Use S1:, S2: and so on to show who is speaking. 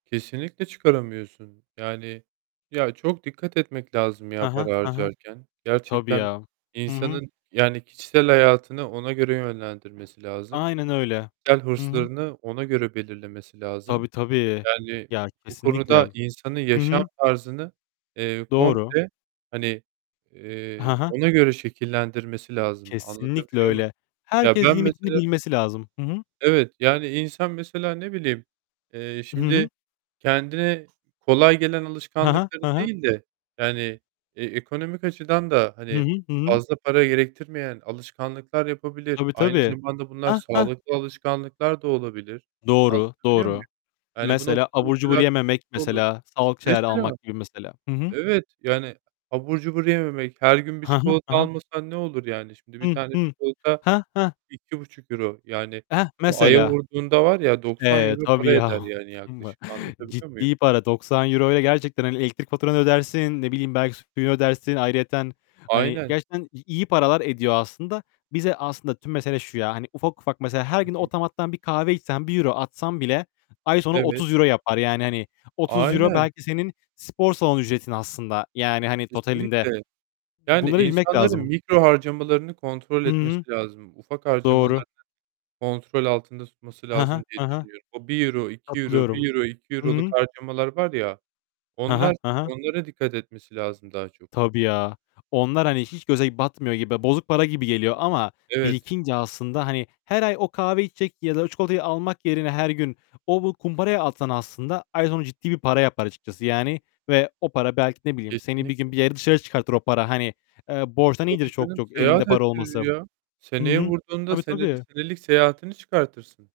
S1: Kesinlikle çıkaramıyorsun. Yani, ya, çok dikkat etmek lazım
S2: Hı
S1: ya,
S2: hı.
S1: para
S2: Hı hı.
S1: harcarken,
S2: Tabii
S1: gerçekten
S2: ya. Hı hı.
S1: insanın, yani, kişisel hayatını ona göre yönlendirmesi lazım.
S2: Aynen öyle.
S1: Kişisel
S2: Hı hı.
S1: hırslarını ona göre belirlemesi lazım.
S2: Tabii tabii.
S1: Yani,
S2: Ya,
S1: bu
S2: kesinlikle.
S1: konuda insanı
S2: Hı
S1: yaşam
S2: hı.
S1: tarzını, eee,
S2: Doğru.
S1: komple, eee, hani,
S2: Hı
S1: eee,
S2: hı.
S1: ona göre şekillendirmesi lazım
S2: Kesinlikle
S1: anlatabiliyor muyum?
S2: öyle.
S1: Ya
S2: Herkes
S1: ben
S2: limitini
S1: mesela
S2: bilmesi lazım. Hı hı.
S1: Evet, yani, insan mesela ne bileyim, eee,
S2: Hı hı.
S1: şimdi kendine kolay gelen
S2: Hı hı.
S1: alışkanlıkları
S2: Hı hı.
S1: değil de, yani, eee, ekonomik açıdan da,
S2: Hı
S1: hani,
S2: hı. Hı hı.
S1: fazla para gerektirmeyen alışkanlıklar yapabilir.
S2: Tabii
S1: Aynı
S2: tabii.
S1: zamanda bunlar
S2: Heh, heh.
S1: sağlıklı alışkanlıklar da olabilir.
S2: Doğru.
S1: Anlatabiliyor muyum?
S2: Doğru.
S1: Yani, bu
S2: Mesela
S1: noktada
S2: abur cubur
S1: mesela bir
S2: yememek
S1: nokta olur.
S2: mesela. Sağlık şeyler
S1: Mesele,
S2: almak gibi mesela. Hı hı.
S1: evet, yani, abur cubur yememek, her gün bir
S2: Hı hı. Hı
S1: çikolata
S2: hı.
S1: almasan ne olur yani? Şimdi bir
S2: Hı,
S1: tane
S2: hı.
S1: çikolata
S2: He, he.
S1: €2,5. Yani,
S2: Heh,
S1: bunu aya
S2: mesela.
S1: vurduğunda var ya doksan
S2: Eee,
S1: euro
S2: tabii
S1: para
S2: ya.
S1: eder, yani, yaklaşık
S2: [unintelligible]
S1: anlatabiliyor muyum?
S2: Ciddi para. €90'ya gerçekten elektrik faturanı ödersin. Ne bileyim belki [unintelligible] ödersin ayrıyeten. Hani,
S1: Aynen.
S2: gerçekten i iyi paralar ediyor aslında. Bize aslında tüm mesele şu ya, hani ufak ufak mesela her
S1: Hı
S2: gün
S1: hı.
S2: otomattan 1 kahve içsen, €1 atsan bile ay sonu
S1: Evet.
S2: €30 yapar. Yani, hani, €30
S1: Aynen.
S2: belki senin spor salonu ücretin aslında. Yani, hani, totalinde.
S1: Kesinlikle. Yani,
S2: Bunları bilmek
S1: insanların
S2: lazım.
S1: mikro harcamalarını kontrol
S2: Hı hı.
S1: etmesi lazım. Ufak harcamalarını
S2: Doğru.
S1: kontrol altında tutması
S2: Hı
S1: lazım
S2: hı.
S1: diye
S2: Hı hı.
S1: düşünüyorum. O €1, €2,
S2: Katılıyorum.
S1: €1, iki
S2: Hı
S1: euroluk,
S2: hı.
S1: harcamalar var ya,
S2: Hı hı.
S1: onlar
S2: Hı hı.
S1: onlara dikkat etmesi lazım daha çok.
S2: Tabii ya. Onlar, hani, hiç göze batmıyor gibi. Bozuk para gibi geliyor ama
S1: Evet.
S2: birikince aslında, hani, her ay o kahveyi içecek ya da o çikolatayı almak yerine her gün o bu kumbaraya atsan aslında ay sonu ciddi bir para yapar açıkçası, yani, ve o para belki ne bileyim seni bir gün
S1: Kesinlikle.
S2: bir yere dışarı çıkartır o para. Hani, eee, borçtan iyidir
S1: Tabii
S2: çok
S1: canım.
S2: çok elinde
S1: Seyahat
S2: para olması.
S1: ettirir ya,
S2: Hı
S1: seneye
S2: hı.
S1: vurduğunda
S2: Tabii,
S1: senede
S2: tabii.
S1: senelik seyahatini çıkartırsın.